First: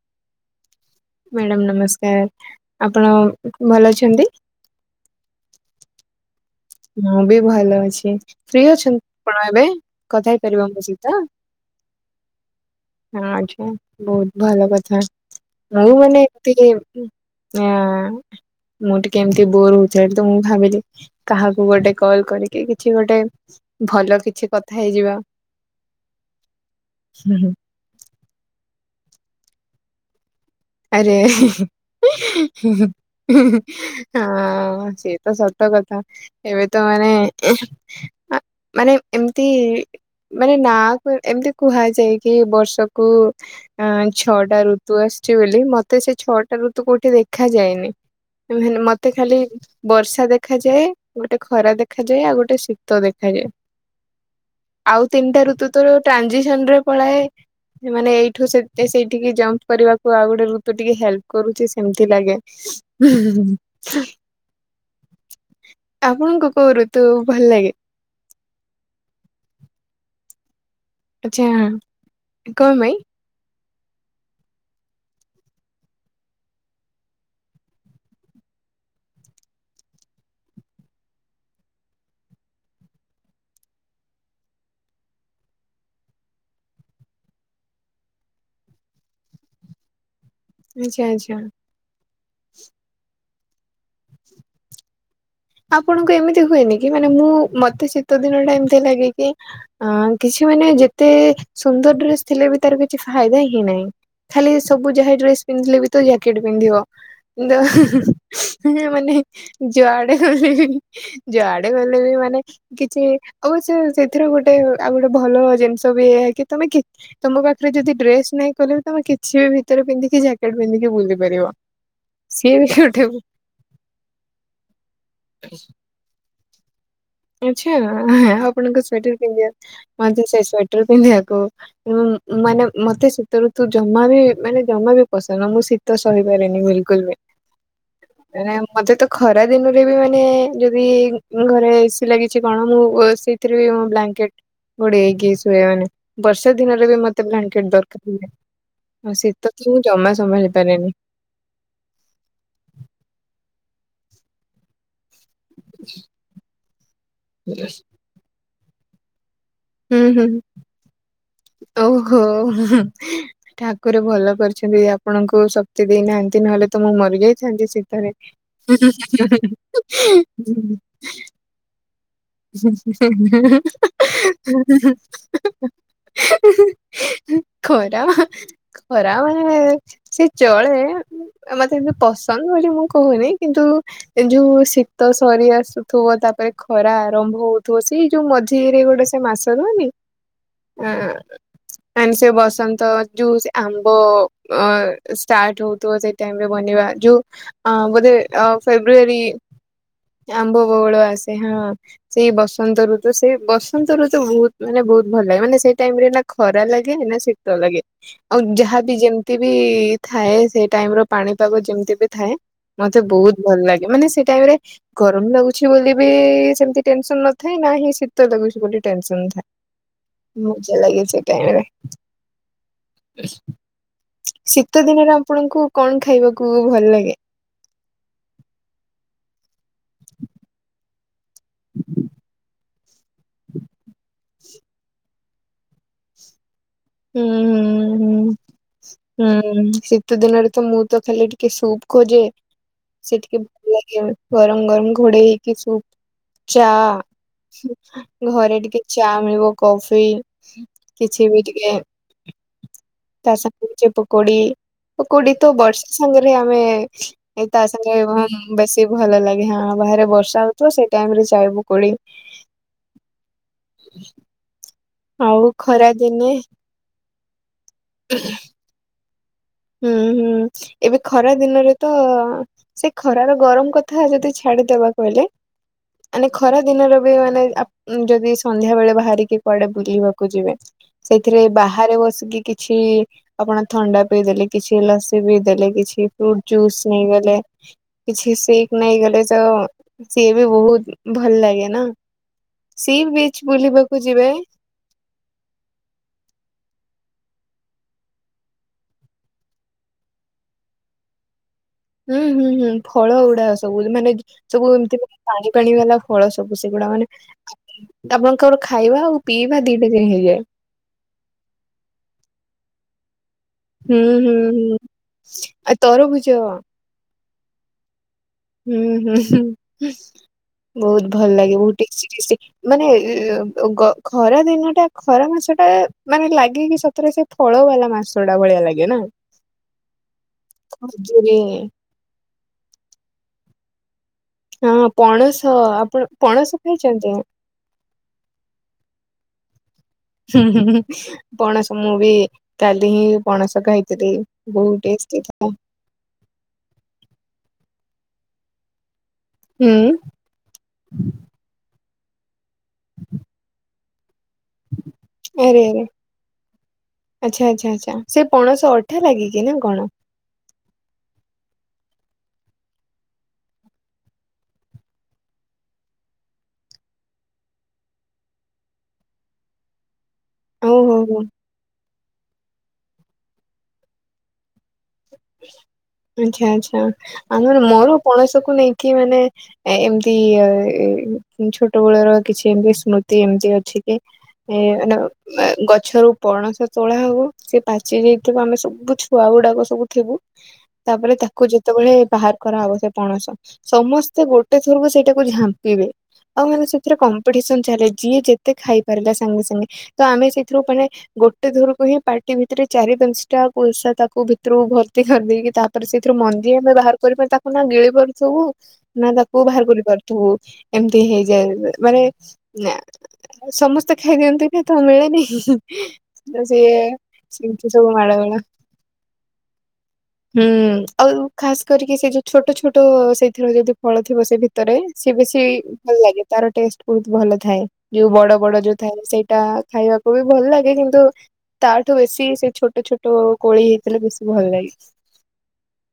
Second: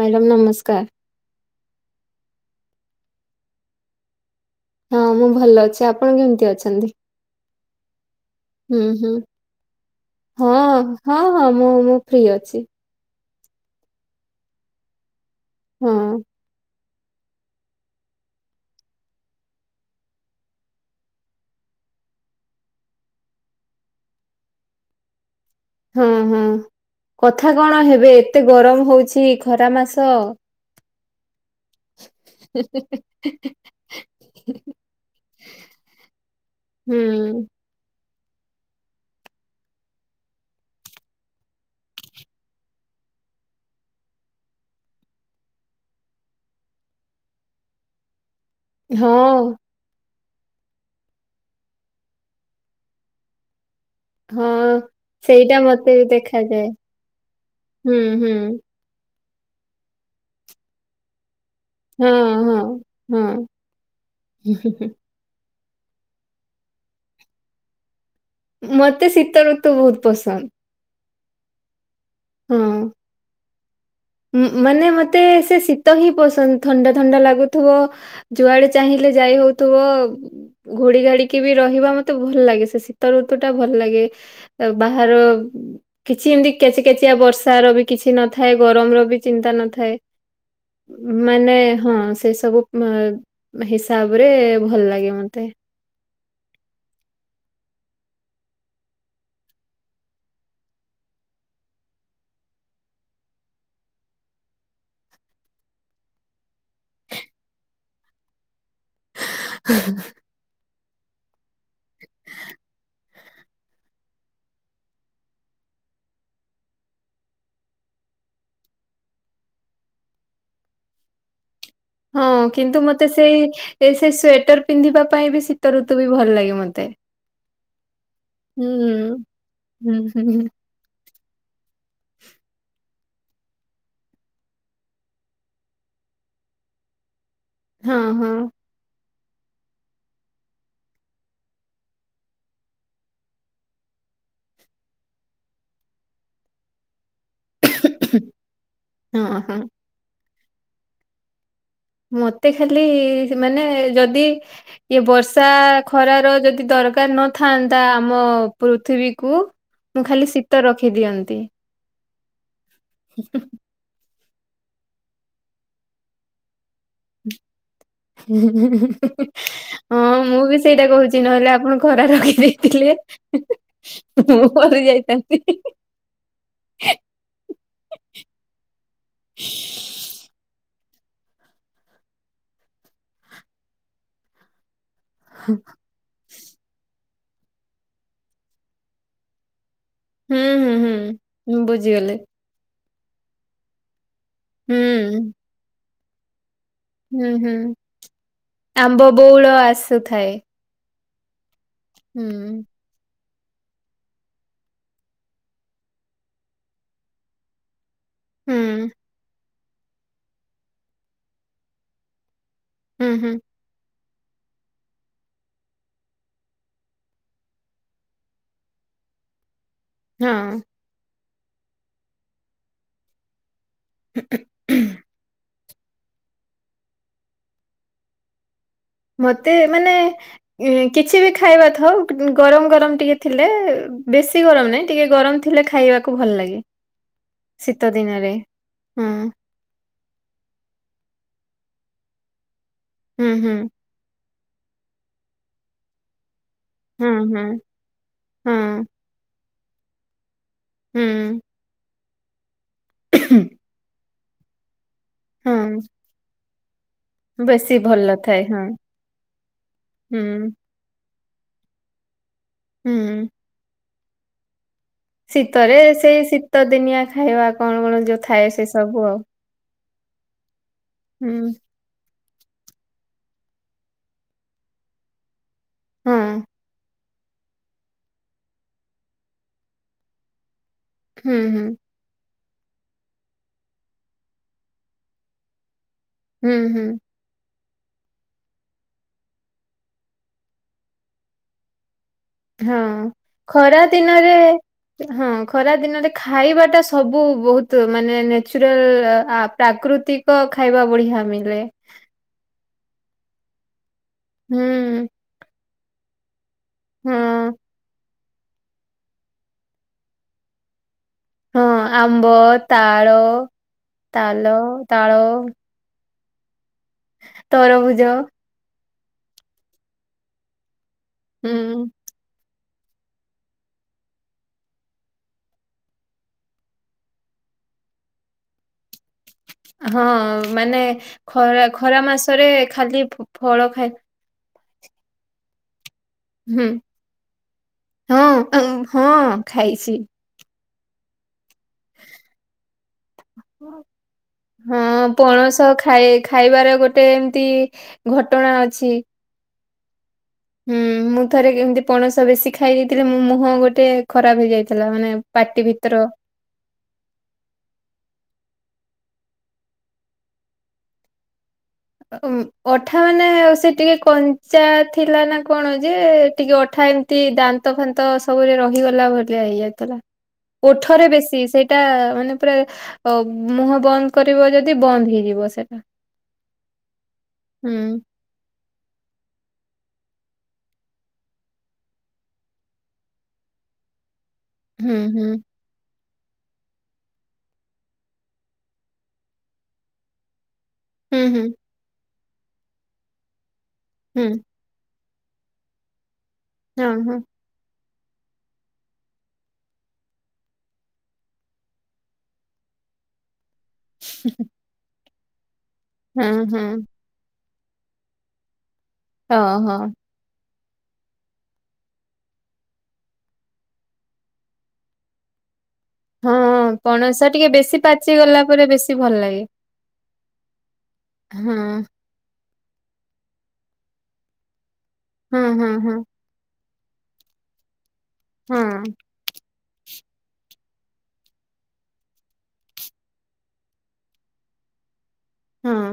Madam ନମସ୍କାର। Madam ନମସ୍କାର। ଆପଣ ଭଲ ଅଛନ୍ତି? ହଁ ମୁଁ ଭଲ ଅଛି। ଆପଣ କେମିତି ଅଛନ୍ତି? ମୁଁ ବି ଭଲ ଅଛି। ଫ୍ରି ହୁଁ ଅଛନ୍ତି ହୁଁ ଆପଣ ଏବେ କଥା ହେଇ ହଁ ପାରିବେ ମୋ ହଁ ସହିତ? ହଁ ମୁଁ-ମୁଁ ଫ୍ରି ଅଛି। ଆଚ୍ଛା ବହୁତ ଭଲ କଥା। ମୁଁ ହଁ ମାନେ ଏମିତି ରେ ଆ ମୁଁ ଟିକେ ଏମିତି ବୋର୍ ହଉଥିଲି ଏଠି ତ, ମୁଁ ଭାବିଲି କାହାକୁ ଗୋଟେ କଲ କରିକି କିଛି ଗୋଟେ ଭଲ କିଛି କଥା ହେଇଯିବା। ହଁ ହଁ, କଥା କଣ ହେବେ ଏତେ ଗରମ ହଉଛି ଖରା ମାସ। ଆରେ। ହଁ, ସେ ତ ସତ କଥା। ଏବେ ତ ହୁଁ ମାନେ ମାନେ ଏମତି ମାନେ ନା କୁ ଏମିତି କୁହାଯାଏ କି ବର୍ଷକୁ ଅ ଛଅଟା ଋତୁ ଆସେ ବୋଲି ମତେ ସେ ଛଅଟ ରୁ ତୁ କୋଉଠି ଦେଖା ଯାଏନି। ମତେ ଖାଲି ହଁ ବର୍ଷା ଦେଖାଯାଏ, ଗୋଟେ ଖରା ଦେଖାଯାଏ ଆଉ ଗୋଟେ ଶୀତ ଦେଖାଯାଏ। ହଁ। ଆଉ ତିନିଟା ସେଇଟା ଋତୁ ତ ମତେ ବି ଦେଖାଯାଏ ଟ୍ରାଞ୍ଜିସନ ରେ ପଳାଏ। ସେ ହୁଁ ମାନେ ହୁଁ ଏଇଠୁ ସେ ସେଇଠିକି ଜମ୍ପ କରିବାକୁ ଆଉ ଗୋଟେ ଋତୁ ଟିକେ ହେଲ୍ପ କରୁଛି ଏମତି ହଁ ଲାଗେ। ହଁ। ହଁ ଆପଣଙ୍କୁ କୋଉ ଋ ତୁ ଭଲ ଲାଗେ? ମତେ ଶୀତ ଋତୁ ବହୁତ ପସନ୍ଦ। ଆଚ୍ଛା, କଣ ହଁ। ପାଇଁ? ମାନେ ମତେ ସେ ଶୀତ ହିଁ ପସନ୍ଦ, ଥଣ୍ଡା ଥଣ୍ଡା ଲାଗୁଥିବ ଯୁଆଡେ ଚାହିଁଲେ ଯାଇ ହଉଥିବ। ଘୋଡି ଘାଡିକି ବି ରହିବା ମତେ ଭଲ ଲାଗେ ସେ ଶୀତ ଋତୁ ଟା ଭଲ ଲାଗେ। ବାହାର କିଛି ଏମିତି କେଚିକଚିଆ ବର୍ଷାର ବି କିଛି ନଥାଏ। ଗର ମ ର ବି ଚିନ୍ତା ନଥାଏ। ଆଚ୍ଛା ଆଚ୍ଛା। ମାନେ ହଁ, ସେ ସବୁ ହିସାବରେ ଭଲ ଲାଗେ ମତେ। ଆପଣଙ୍କୁ ଏମିତି ହୁଏନି କି ମାନେ ମୁଁ ମତେ ଶୀତ ଦିନ ଟା ଏମତି ଲାଗେ କି ଅ କିଛି ମାନେ ଯେତେ ସୁନ୍ଦର ଡ୍ରେସ ଥିଲେ ବି ତାର କିଛି ଫାଇଦା ହିଁ ନାହିଁ। ଖାଲି ସବୁ ଯାହା ଡ୍ରେସ ପିନ୍ଧିଲେ ବି ତ ଜ୍ୟାକେଟ ପିନ୍ଧିବ? ତ ମାନେ ଯୁଆଡେ ଗଲେ ବି ଯୁଆଡେ ଗଲେ ବି ମାନେ କିଛି ଅବଶ୍ୟ ସେଥିର ଗୋଟେ ଆଉ ଗୋଟେ ଭଲ ଜିନିଷ ବି ଏଇଆ କି ତମେ କେ ତମ ପାଖରେ ଯଦି ଡ୍ରେସ ନାଇଁ କହିଲେ ବି ତମେ କିଛି ବି ଭିତରେ ପିନ୍ଧିକି ଜ୍ୟାକେଟ ପିନ୍ଧିକି ବୁଲି ପାରିବ। ହଁ, ସିଏ ବି କିନ୍ତୁ ଗୋଟେ ମତେ ସେଇ ଏ ସେ ସ୍ଵେଟର ପିନ୍ଧିବା ପାଇଁ ବି ଶୀତ ଋତୁ ବି ଭଲ ଲାଗେ ମତେ। ଆଚ୍ଛା ହୁଁ ଆପଣଙ୍କ ସ୍ଵେଟର ପିନ୍ଧିବା, ହୁଁ ହୁଁ ମତେ ସେ ହୁଁ ସ୍ଵେଟର ପିନ୍ଧିବାକୁ ମାନେ ମତେ ଶୀତୠତୁ ଜମା ବି ମାନେ ଜମା ବି ପସନ୍ଦ ନୁହଁ, ମୁଁ ଶୀତ ସହିପାରିନି ବିଲକୁଲ ବି। [inaudible] ହଁ ହଁ। ମାନେ ମତେ ତ ଖରା ଖରା ଦିନରେ ବି ମାନେ ଯଦି ଘରେ ଏସି ଲାଗିଛି କଣ ମୁଁ ସେଥିରେ ବି ବ୍ଲାଙ୍କେଟ୍ ଘୋଡେ଼ଇ ହେଇକି ଶୁଏ। ମାନେ ବର୍ଷା ଦିନରେ ବି ମତେ ଦରକାର ହୁଏ। ଆଉ ହଁ ହଁ। ଶୀତ ତ ମୁଁ ଜମା ସମ୍ଭାଳି ପାରେନି। ମତେ ଖାଲି ମାନେ ଯଦି ଇଏ ବର୍ସ ବର୍ଷା ଖରାର ଯଦି ଦରକାର ନଥାନ୍ତା ଆମ ପୃଥିବୀକୁ ହୁଁ ମୁଁ ଖାଲି ହୁଁ ଶୀତ ରଖିଦିଅନ୍ତି। ଓହୋ ଠା ଠାକୁର ଭଲ କରିଛନ୍ତି ଆପଣଙ୍କୁ ଶକ୍ତି ଦେଇନାହାନ୍ତି ନହେଲେ ତ ମୁଁ ମରିଯାଇଥାନ୍ତି ଶୀତରେ କିଛି ନହେଲେ ଆପଣ ଖରା ରଖେ ମୁଁ ମରି ଯାଇଥାନ୍ତି। [unintelligible] ଖରା ଖରାମାନେ ସେ ଚଳେ ମତେ ଏମତି ପସନ୍ଦ ବୋଲି ମୁଁ କହୁନି କିନ୍ତୁ ଯୋଉ ଶୀ ତ ସରି ଆସୁଥିବ ତାପରେ ଖରା ଆରମ୍ଭ ହଉଥିବ ସେଇ ଯୋଉ ମଝିରେ ଗୋଟେ ସେ ମାସ ରୁହନି ହୁଁ ହୁଁ ହୁଁ ମୁଁ ଆ ବୁଝିଗଲେ ସେ ବସନ୍ତ ଯଉ ସେ ଆମ୍ବ ଉଁ ହୁଁ ଷ୍ଟାର୍ଟ ହଉଥିବ ସେଇ ଟାଇମରେ ବନେଇବା ଯଉ ହୁଁ ହୁଁ। ଅ ବଧେ ଆମ୍ବ ଫେବୃଆରି ବଉଳ ଆସୁଥାଏ ଆମ୍ବ ବଉଳ ଆସେ ହଁ। ହୁଁ ସେଇ ବସନ୍ତ ଋତୁ ତ ସେଇ ବସନ୍ତରେ ତ ବହୁତ ମାନେ ବହୁତ ଭଲ ଲାଗେ ମାନେ ସେଇ ଟାଇମରେ ନା ଖରା ଲାଗେ ନା ଶୀତ ଲାଗେ। ଉ ହୁଁ ଯାହା ବି ଯେମିତି ବି ଥାଏ ସେ ଟାଇମ ର ପାଣିପାଗ ଯେମିତି ବି ଥାଏ। ମତେ ହୁଁ ହୁଁ ବହୁତ ଭଲ ଲାଗେ ମାନେ ସେଟାଇମରେ ଗରମ ଲାଗୁଛି ବୋଲି ବି ସେମତି ଟେନସନ ନଥାଏ ନା ହିଁ ଶୀତ ଲାଗୁଛି ବୋଲି ଟେନସନ ଥାଏ ମଜା ଲାଗେ ସେ [unintelligible] [unintelligible] ଶୀତ ଦିନରେ ଆପଣଙ୍କୁ କଣ ଖାଇବାକୁ ଭଲ ଲାଗେ? ମତେ ମାନେ କିଛି ବି ଖାଇବା ଥାଉ ଗରମ ଗରମ ଟିକେ ଥିଲେ ବେଶୀ ଗରମ ନାହିଁ ଟିକେ ଗରମ ଥିଲେ ଖାଇବାକୁ ଭଲ ଲାଗେ। ହୁଁ ଶୀତ ହୁଁ ଦିନରେ ହୁଁ ହଁ ହୁଁ ସେ ଶୀତ ଦିନରେ ତ ମୁଁ ତ ଖାଲି ଟିକେ ସୁପ୍ ଖୋଜେ ସେ ହୁଁ ଟିକେ ହୁଁ ଭଲ ଲାଗେ। ଗରମ ଗରମ ଘୋଡେଇ ହେଇକି ସୁପ ଚା ହୁଁ ହୁଁ ଘରେ ହୁଁ ଟିକେ ଚା ମିଳିବ କଫି କିଛି ହୁଁ ବି ଟିକେ ତା ସାଙ୍ଗରେ ଛି ପକୋଡି ପୋକୋଡି ତ ହଁ ବର୍ଷା ସାଙ୍ଗରେ ଆମେ ଏଇ ତା ବେଶୀ ସାଙ୍ଗେ ଭଲ ଥାଏ ହଁ ବେଶୀ ଭଲ ଲାଗେ ହଁ ବାହାରେ ବର୍ଷା ହୁଁ ହଉଥିବ ସେଇ ଟାଇମ ରେ ଚାଏ ପକୋଡି ହୁଁ। ଆଉ ଶୀତରେ ଖରା ସେଇ ଦିନେ ଶୀତ ଦିନିଆ ଖାଇବା କଣ କଣ ଯୋଉ ଥାଏ ସେ ସବୁ ଆଉ ହୁଁ ହୁଁ ଏବେ ଖରା ହୁଁ ଦିନରେ ତ ସେ ଖରାର ଗରମ କଥା ଯଦି ଛାଡି ଦବାକୁ ହେଲେ ହଁ ମାନେ ଖରା ଦିନର ବି ବୋଲେ ଆ ଯଦି ସନ୍ଧ୍ୟା ବେଳେ ବାହାରିକି କୁଆଡେ ବୁଲିବାକୁ ଯିବେ। ହୁଁ ସେଥିରେ ହୁଁ ବାହାରେ ବସିକି କିଛି ଆପଣ ଥଣ୍ଡା ପିଇଦେଲେ କିଛି ଲସି ବି ଦେଲେ କିଛି ଫ୍ରୁଟ ହୁଁ ଜୁସ୍ ହୁଁ ନେଇଗଲେ କିଛି ଶିଖ ନାଇଁ ଗଲେ ତ ସିଏ ବି ବହୁତ ଭଲ ଲାଗେ ନା। ହଁ ସି ବିଚ୍ ଖରା ବୁଲିବାକୁ ଯିବେ ଦିନରେ ହଁ ଖରା ଦିନରେ ଖାଇବା ଟା ସବୁ ବହୁତ ମାନେ ନ୍ୟଚୁରାଲ ଆ ପ୍ରାକୃତିକ ଖାଇବା ଭଳିିଆ ମିଲେ ହୁଁ ହୁଁ ହୁଁ ଫଳ ଗୁଡା ସବୁ ମାନେ ହୁଁ ସବୁ ଏମତି ମାନେ ପାଣି ପାଣି ବାଲା ଫଳ ସବୁ ସେଗୁଡା ମାନେ ହଁ ଆପଣଙ୍କର ଖାଇବା ଆଉ ପିଇବା ଦିଟା ଦିନ ହେଇଯାଏ। ହଁ ଆମ୍ବ, ତାଳ ହୁଁ ହୁଁ ତାଲ ହୁଁ ତାଳ ଆଉ ତରୁଭୁଜ ତରଭୁଜ। ହୁଁ ହୁଁ ବହୁତ ଭଲ ହୁଁ ଲାଗେ ବହୁତ ଟେଷ୍ଟି ଟେଷ୍ଟି ମାନେ ଖରା ଦିନଟା ଖରା ମାସଟା ମାନେ ଲାଗିକି ସତରେ ସେ ଫଳ ବାଲା ମାସଟା ଭଳିଆ ଲାଗେ ନା। ହଁ ମାନେ ଖଜୁରୀ ଖରା ଖରା ମାସରେ ଖାଲି ଫଳ ଖାଇ ହଁ ପଣସ ଆପଣ ପଣସ ହୁଁ ଖାଇଛନ୍ତି? ହଁ ହଁ ଖାଇଛି। ହୁଁ ହୁଁ। ପଣସ ମୁଁ ବି କାଲି ହିଁ ପଣସ ଖାଇଥିଲି ବହୁତ ହଁ ଟେଷ୍ଟ ଥିଲା। ପଣସ ଖାଇ ଖାଇବାର ଗୋଟେ ଏମିତି ଘଟଣା ଅଛି। ହୁଁ। ହୁଁ ମୁଁ ଥରେ କେମିତି ପଣସ ବେଶୀ ଖାଇ ଦେଇଥିଲି ମୋ ମୁହଁ ଗୋଟେ ଖରାପ ହେଇଯାଇଥିଲା ମାନେ ଆରେ ପାଟି ଆରେ ଭିତର। ଆଚ୍ଛା ଆଚ୍ଛା ଆଚ୍ଛା ସେ ପଣଶ ଅଠା ଲାଗିକ କି ନା କଣ? ଅଠା ମାନେ ଆଉ ସେ ଟିକେ କଞ୍ଚା ଥିଲା ନା କଣ ଯେ ଟିକେ ଅଠା ଏମ ଏ ଦାନ୍ତ ଫାନ୍ତ ସବୁରେ ରହିଗଲା ଭଳିଆ ହେଇଯାଇଥିଲା। ଓ ହୋ ଓଠରେ ହୋ ବେଶୀ ସେଇଟା ମାନେ ପୁରା ମୁହଁ ବନ୍ଦ କରିବ ଯଦି ବନ୍ଦ ହେଇଯିବ ସେଇଟା। ଆଚ୍ଛା ଆଛା ଆଉ ନହଲେ ମୋର ପଣସକୁ ନେଇକି ମାନେ ଏମିତି ଛୋଟ ବଳର କିଛି ଏମତି ସ୍ମୃତି ଏମିତି ଅଛି କି? ଏ ମାନ ହୁଁ ହୁଁ ଗଛରୁ ପଣସ ତୋଳା ହବ ସିଏ ପାଚି ଯାଇଥିବ ଆମେ ସବୁ ଛୁଆ ଗୁଡାକ ସବୁ ଥିବୁ। ତାପରେ ହୁଁ ହୁଁ ତାକୁ ଯେତେବେଳେ ବାହାର କରାହବ ସେ ପଣସ ହୁଁ ସମସ୍ତେ ଗୋଟେ ସେଇଟାକୁ ଝାମ୍ପିବେ ଆଉ ମାନେ ହଁ ସେଥିରେ ହଁ କମ୍ପିଟସନ ଚାଲେ। ଯିଏ ଯେତେ ଖାଇ ପାରିଲା ସାଙ୍ଗେ ସାଙ୍ଗେ। ତ ଆମେ ସେଇଥିରୁ ମାନେ ଗୋଟେ ଥରକୁ ହିଁ ପାଟି ଭିତରେ ଚାରି ପାଞ୍ଚଟା ପଇସା ତାକୁ ଭିତରୁକୁ ଭର୍ତ୍ତି କରିଦେଇକି ତାପରେ ସେଇଥିରୁ ହଁ ମନ୍ଦି ହଁ ଆମେ ବାହାର ତାକୁ ନା ଗିଳି ପାରୁଥିବୁ ନା ତାକୁ ବାହାର ଓହୋ କରିପାରୁଥୁ ତୁ ଏମିତି ହେଇଯାଏ ମାନେ ଆଉ ସମସ୍ତେ ଖାଇଦିଅନ୍ତି କି ତ ମିଳେନି। ହଁ ତ ସିଏ ପଣସ ଟିକେ ସେମିତି ବେଶୀ ସବୁ ମାଡ ପାଚି ଗୋଳ ଗଲା ପରେ ବେଶୀ ଭଲ ଲାଗେ। ହୁଁ ଆଉ ହଁ ଖାସ କରିକି ସେ ଯୋଉ ଛୋଟ ଛୋଟ ସେଇଥିରେ ଯଦି ଫଳ ଥିବ ସେ ଭିତରେ। ରେ ସିଏ ବେଶୀ ହଁ ହଁ ଭଲ ହଁ ଲାଗେ ତାର ଟେଷ୍ଟ ବହୁତ ଭଲ ଥାଏ। ଯୋଉ ବଡ ବଡ ଯୋଉ ହଁ ଥାଏ ସେଇଟା ଖାଇବାକୁ ବି ଭଲ ଲାଗେ କିନ୍ତୁ ତାଠୁ ବେଶୀ ସେ ଛୋଟ ଛୋଟ କୋଳି ହେଇଥିଲେ ବେଶୀ ଭଲ ଲାଗେ। ହଁ।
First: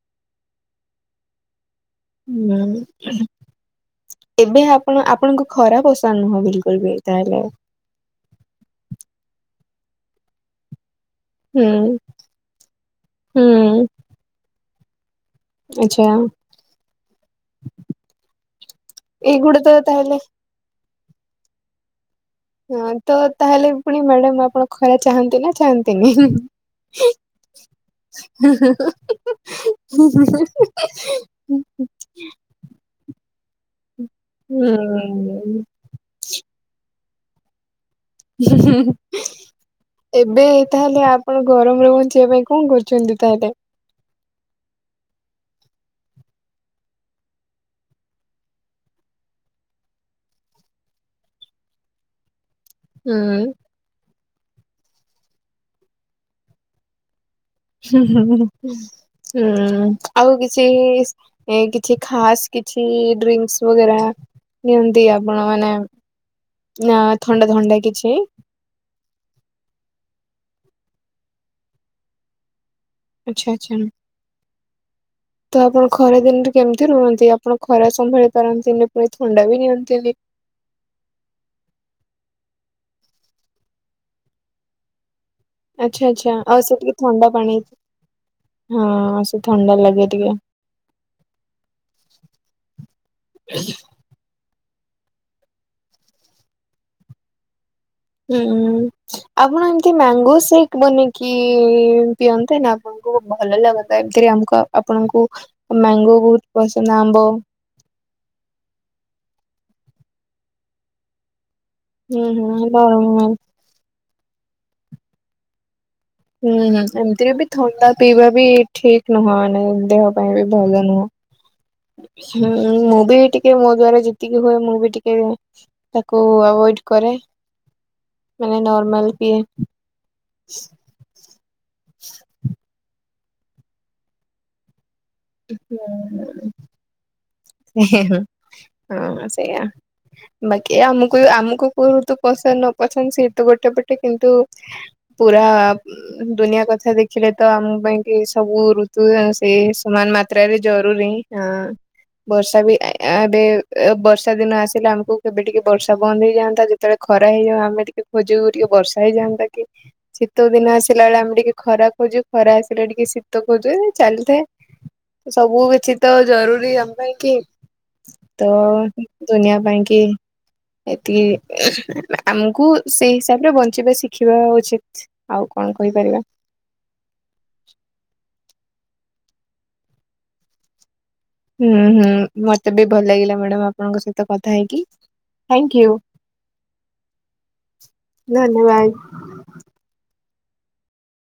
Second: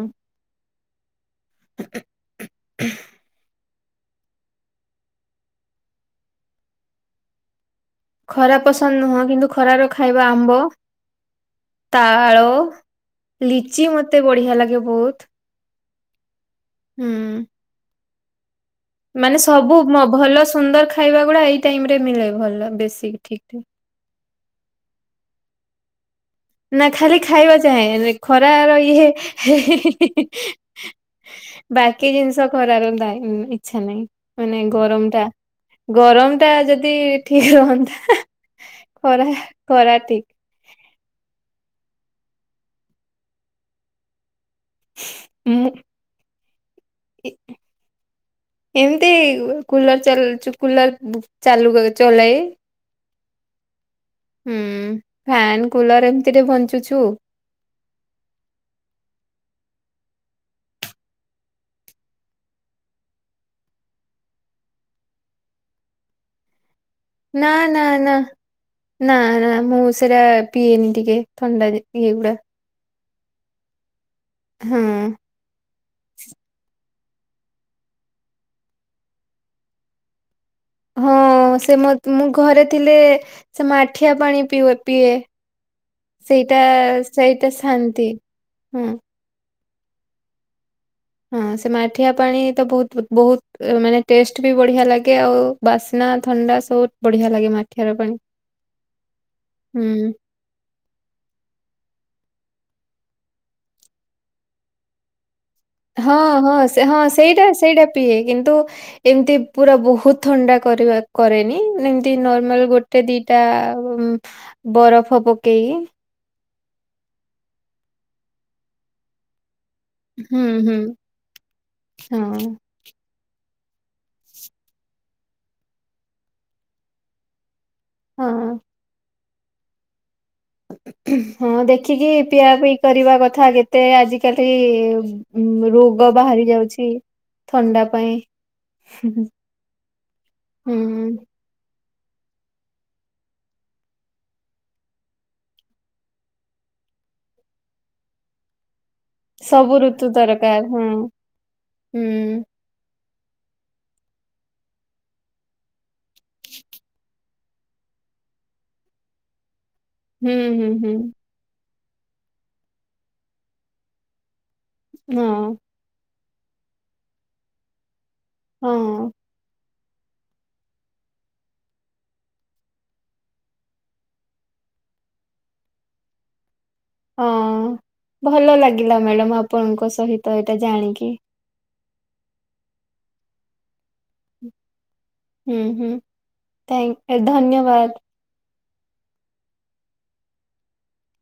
ଟ ହୁଁ। ଏବେ ଆପଣ ଆପଣଙ୍କୁ ଖରା ପସନ୍ଦ ନୁହଁ ବିଲକୁଲ ବି ତାହେଲେ ଖରା ପସନ୍ଦ ନୁହଁ କିନ୍ତୁ ଖରାର ଖାଇବା ଆମ୍ବ ହୁଁ। ତାଳ ହୁଁ ଲିଚି ମତେ ବଢିଆ ଲାଗେ ବହୁତ। ଆଚ୍ଛା। ହୁଁ। ମାନେ ଏଇଗୁଡା ତ ସବୁ ତାହେଲେ ଭଲ ସୁନ୍ଦର ଖାଇବା ଗୁଡା ଏଇ ଟାଇମରେ ମିଳେ ଭଲ। ହଁ ବେଶୀ ତ ଠିକ ଠିକ। ତାହେଲେ ପୁଣି ମ୍ୟାଡାମ ଆପଣ ଖରା ଚାହାନ୍ତି ନା ଚାହାନ୍ତିନି ହିଁ ହିଁ? ନା ଖାଲି ଖାଇବା ଚାହେଁ ଖରାର ଇଏ ହେହେହିହି ବାକି ଜିନିଷ କରାର ନାଇଁ ଇଚ୍ଛା ନାଇଁ ମାନେ ଗରମଟା ହୁଁ। ଗରମଟା ଯଦି ଠିକ୍ ରହନ୍ତା ହୁଁହୁଁ ହୁଁ ଖରା ଖରା ଠିକ ଏବେ ତାହେଲେ ଆପଣ ଗରମରୁ ବଞ୍ଚିବା ପାଇଁ କଣ କରୁଛନ୍ତି ତାହେଲେ? ମୁଁ ଇ ହୁଁ। ଏମିତି କୁଲର ଚାଲ-ଚୁ କୁଲର-ବୁ ଚାଲୁ ଚଲାଏ। ହୁଁ। ହୁଁ ଫ୍ୟାନ କୁଲର ଏମିତିରେ ବଞ୍ଚୁଛୁ। ହୁଁହୁଁହୁଁ ହୁଁ-ଉଁ ଆଉ କିଛି ଏ କିଛି ଖାସ୍ କିଛି ଡ୍ରିଙ୍କକ୍ସ ବଗେରା ନିଅନ୍ତି ଆପଣମାନେ ନା ଥଣ୍ଡା ଥଣ୍ଡା କିଛି? ନା-ନା ମୁଁ ସେରା ପିଏନି ଟିକେ ଥଣ୍ଡା ଇଏ ଗୁଡା ଆଚ୍ଛା-ଆଚ୍ଛା। ହୁଁ। ତ ଆପଣ ଖରା ଦିନରେ କେମିତି ରୁହନ୍ତି, ଆପଣ ଖରା ସମ୍ଭାଳି ପାରନ୍ତିନି ପୁଣି ଥଣ୍ଡା ବି ନିଅନ୍ତିନି? ହଁ-ଅ-ଅ ସେ ମ ମୁଁ ଘରେ ଥିଲେ ସେ ମାଠିଆ ପାଣି ପୁଏ ପିଏ। ଆଚ୍ଛା-ଆଚ୍ଛା ସେଇଟା ଆଉ ସେ ଟିକେ ଥଣ୍ଡା ସେଇଟା ପାଣି, ଶାନ୍ତି ହଁ ହଁ-ଅ-ଅ ସେ ଥଣ୍ଡା ଲାଗେ ଟିକେ ହଁ ସେ ମାଠିଆ ପାଣି ତ ବହୁତ୍ ବହୁତ୍ ମାନେ ଟେଷ୍ଟ ବି ବଢ଼ିଆ ଲାଗେ ଆଉ ବାସ୍ନା ଥଣ୍ଡା ସବୁ ବଢ଼ିଆ ଲାଗେ ମା ହୁଁ-ଉ-ଉ ଆପଣ ଏମତି ହୁଁ ମ୍ୟାଙ୍ଗୋ ସେକ୍ ବନେଇକି-ଇ-ଇ ପିଅନ୍ତେ ନା ଆପଣଙ୍କୁ ଭଲ ଲାଗନ୍ତା ଏମିତିରେ ଆମକୁ ଆପଣଙ୍କୁ ହଁ ମ୍ୟାଙ୍ଗୋ ବହୁତ ହଁ ସେ ପସନ୍ଦ ହଁ ଆମ୍ବ। ସେଇଟା ସେଇଟା ପିଏ କିନ୍ତୁ ଏମିତି ପୁରା ବହୁତ ଥଣ୍ଡା କରିବା କରେନି, ମାନେ ଏମିତି ହୁଁ ନର୍ମାଲ ଗୋଟେ ହୁଁ ଦିଟା ଉଁ-ଉଁ ବରଫ ପକେଇକି ହୁଁ-ହୁଁ ଏମିତିରେ ବି ଥଣ୍ଡା ପିଇବା ବି ଠିକ୍ ନୁହଁ ମାନେ ଦେହ ପାଇଁ ହୁଁ ବି ହୁଁ। ଭଲ ନୁହଁ। ହଁ ହୁଁ-ଉ-ଉ ମୁଁ ବି ଟିକ୍ କେ ମୋ ଦ୍ଵାରା ଯେତିକି ହୁଏ ମୁଁ ବି ଟିକେ ତାକୁ ଆଭୋଏଡ୍ କରେ। ହଁ ମାନେ ନର୍ମାଲ ପିଏ। ହୁଁହୁଁ ଦେଖିକି ପିଆପିଇ କରିବା କଥା, କେତେ ଆଜିିକାଲି ଉଁ-ଉ ରୋଗ ବାହାରି ଯାଉଚି ଥଣ୍ଡା ହୁଁ ପାଇଁ ହଁ ହୁଁହୁଁ। ସେଇଆ ବାକି ଆମକୁ ଆମକୁ କୁହତୁ ପସନ୍ଦ ନ ପସନ୍ଦ ସିଏ ତ ଗୋଟେ ପଟେ କିନ୍ତୁ ପୁରା ଉଁ ଦୁନିଆ କଥା ଦେଖିଲେ ତ ଆମ ପାଇଁ କି ସବୁ ଋ ତୁ ସେ ସବୁ ଋତୁ ସମାନ ମାତ୍ରାରେ ଦରକାର ହଁ। ଜରୁରୀ ହିଁ ହଁ ହୁଁ ବର୍ଷ୍ ର୍ଷା ବି ଏ-ଏବେ-ଏ ବର୍ଷା ଦିନ ଆସିଲେ ଆମକୁ କେବେ ଟିକେ ବର୍ଷା ବନ୍ଦ ହେଇଯାଆନ୍ତା ଯ ଯେତେବେଳେ ଖରା ହେଇଯାଉ ଆମେ ଟିକେ ଖୋଜୁ ଟିକେ ବର୍ଷ ହେଇଯାନ୍ତା କି ହୁଁ ଶୀତ ଦିନ ହୁଁ ହୁଁ। ଆସିଲା ବେଳେ ଆମେ ଟିକେ ଖରା ଖୋଜୁ ଖରା ଆସିଲେ ଟିକେ ଶୀତ ଖୋଜୁ ଏ-ଏ ଚାଲିଥାଏ। ମୁଁ ସବୁ କିଛି ତ ଜରୁରୀ ଆମ ପାଇଁ କି, ତ ହଁ। ଦୁନିଆ ପାଇଁ କି। ଏତିକି ଉଁହୁଁ ଆମକୁ ସେଇ ହିସାବରେ ବଞ୍ଚିବା ଶିଖିବା ଉଚିତ୍। ଆଉ କଣ କହିପାରିବା। ହଁ ଭଲ ଲାଗିଲା ମ୍ୟାଡ଼ାମ୍ ଆପଣଙ୍କ ସହିତ ଏଇଟା ଜାଣିକି। ହୁଁ, ହୁଁ, ମତେ ବି ଭଲ ଲାଗିଲା ମ୍ୟାଡ଼ାମ୍ ଆପଣଙ୍କ ସହିତ କଥା ହେଇକି। ହୁଁ ଥ୍ୟାଙ୍କ ହୁଁ, ୟୁ ଥାଙ୍କ ଏ ଧନ୍ୟବାଦ। ଧନ୍ୟବାଦ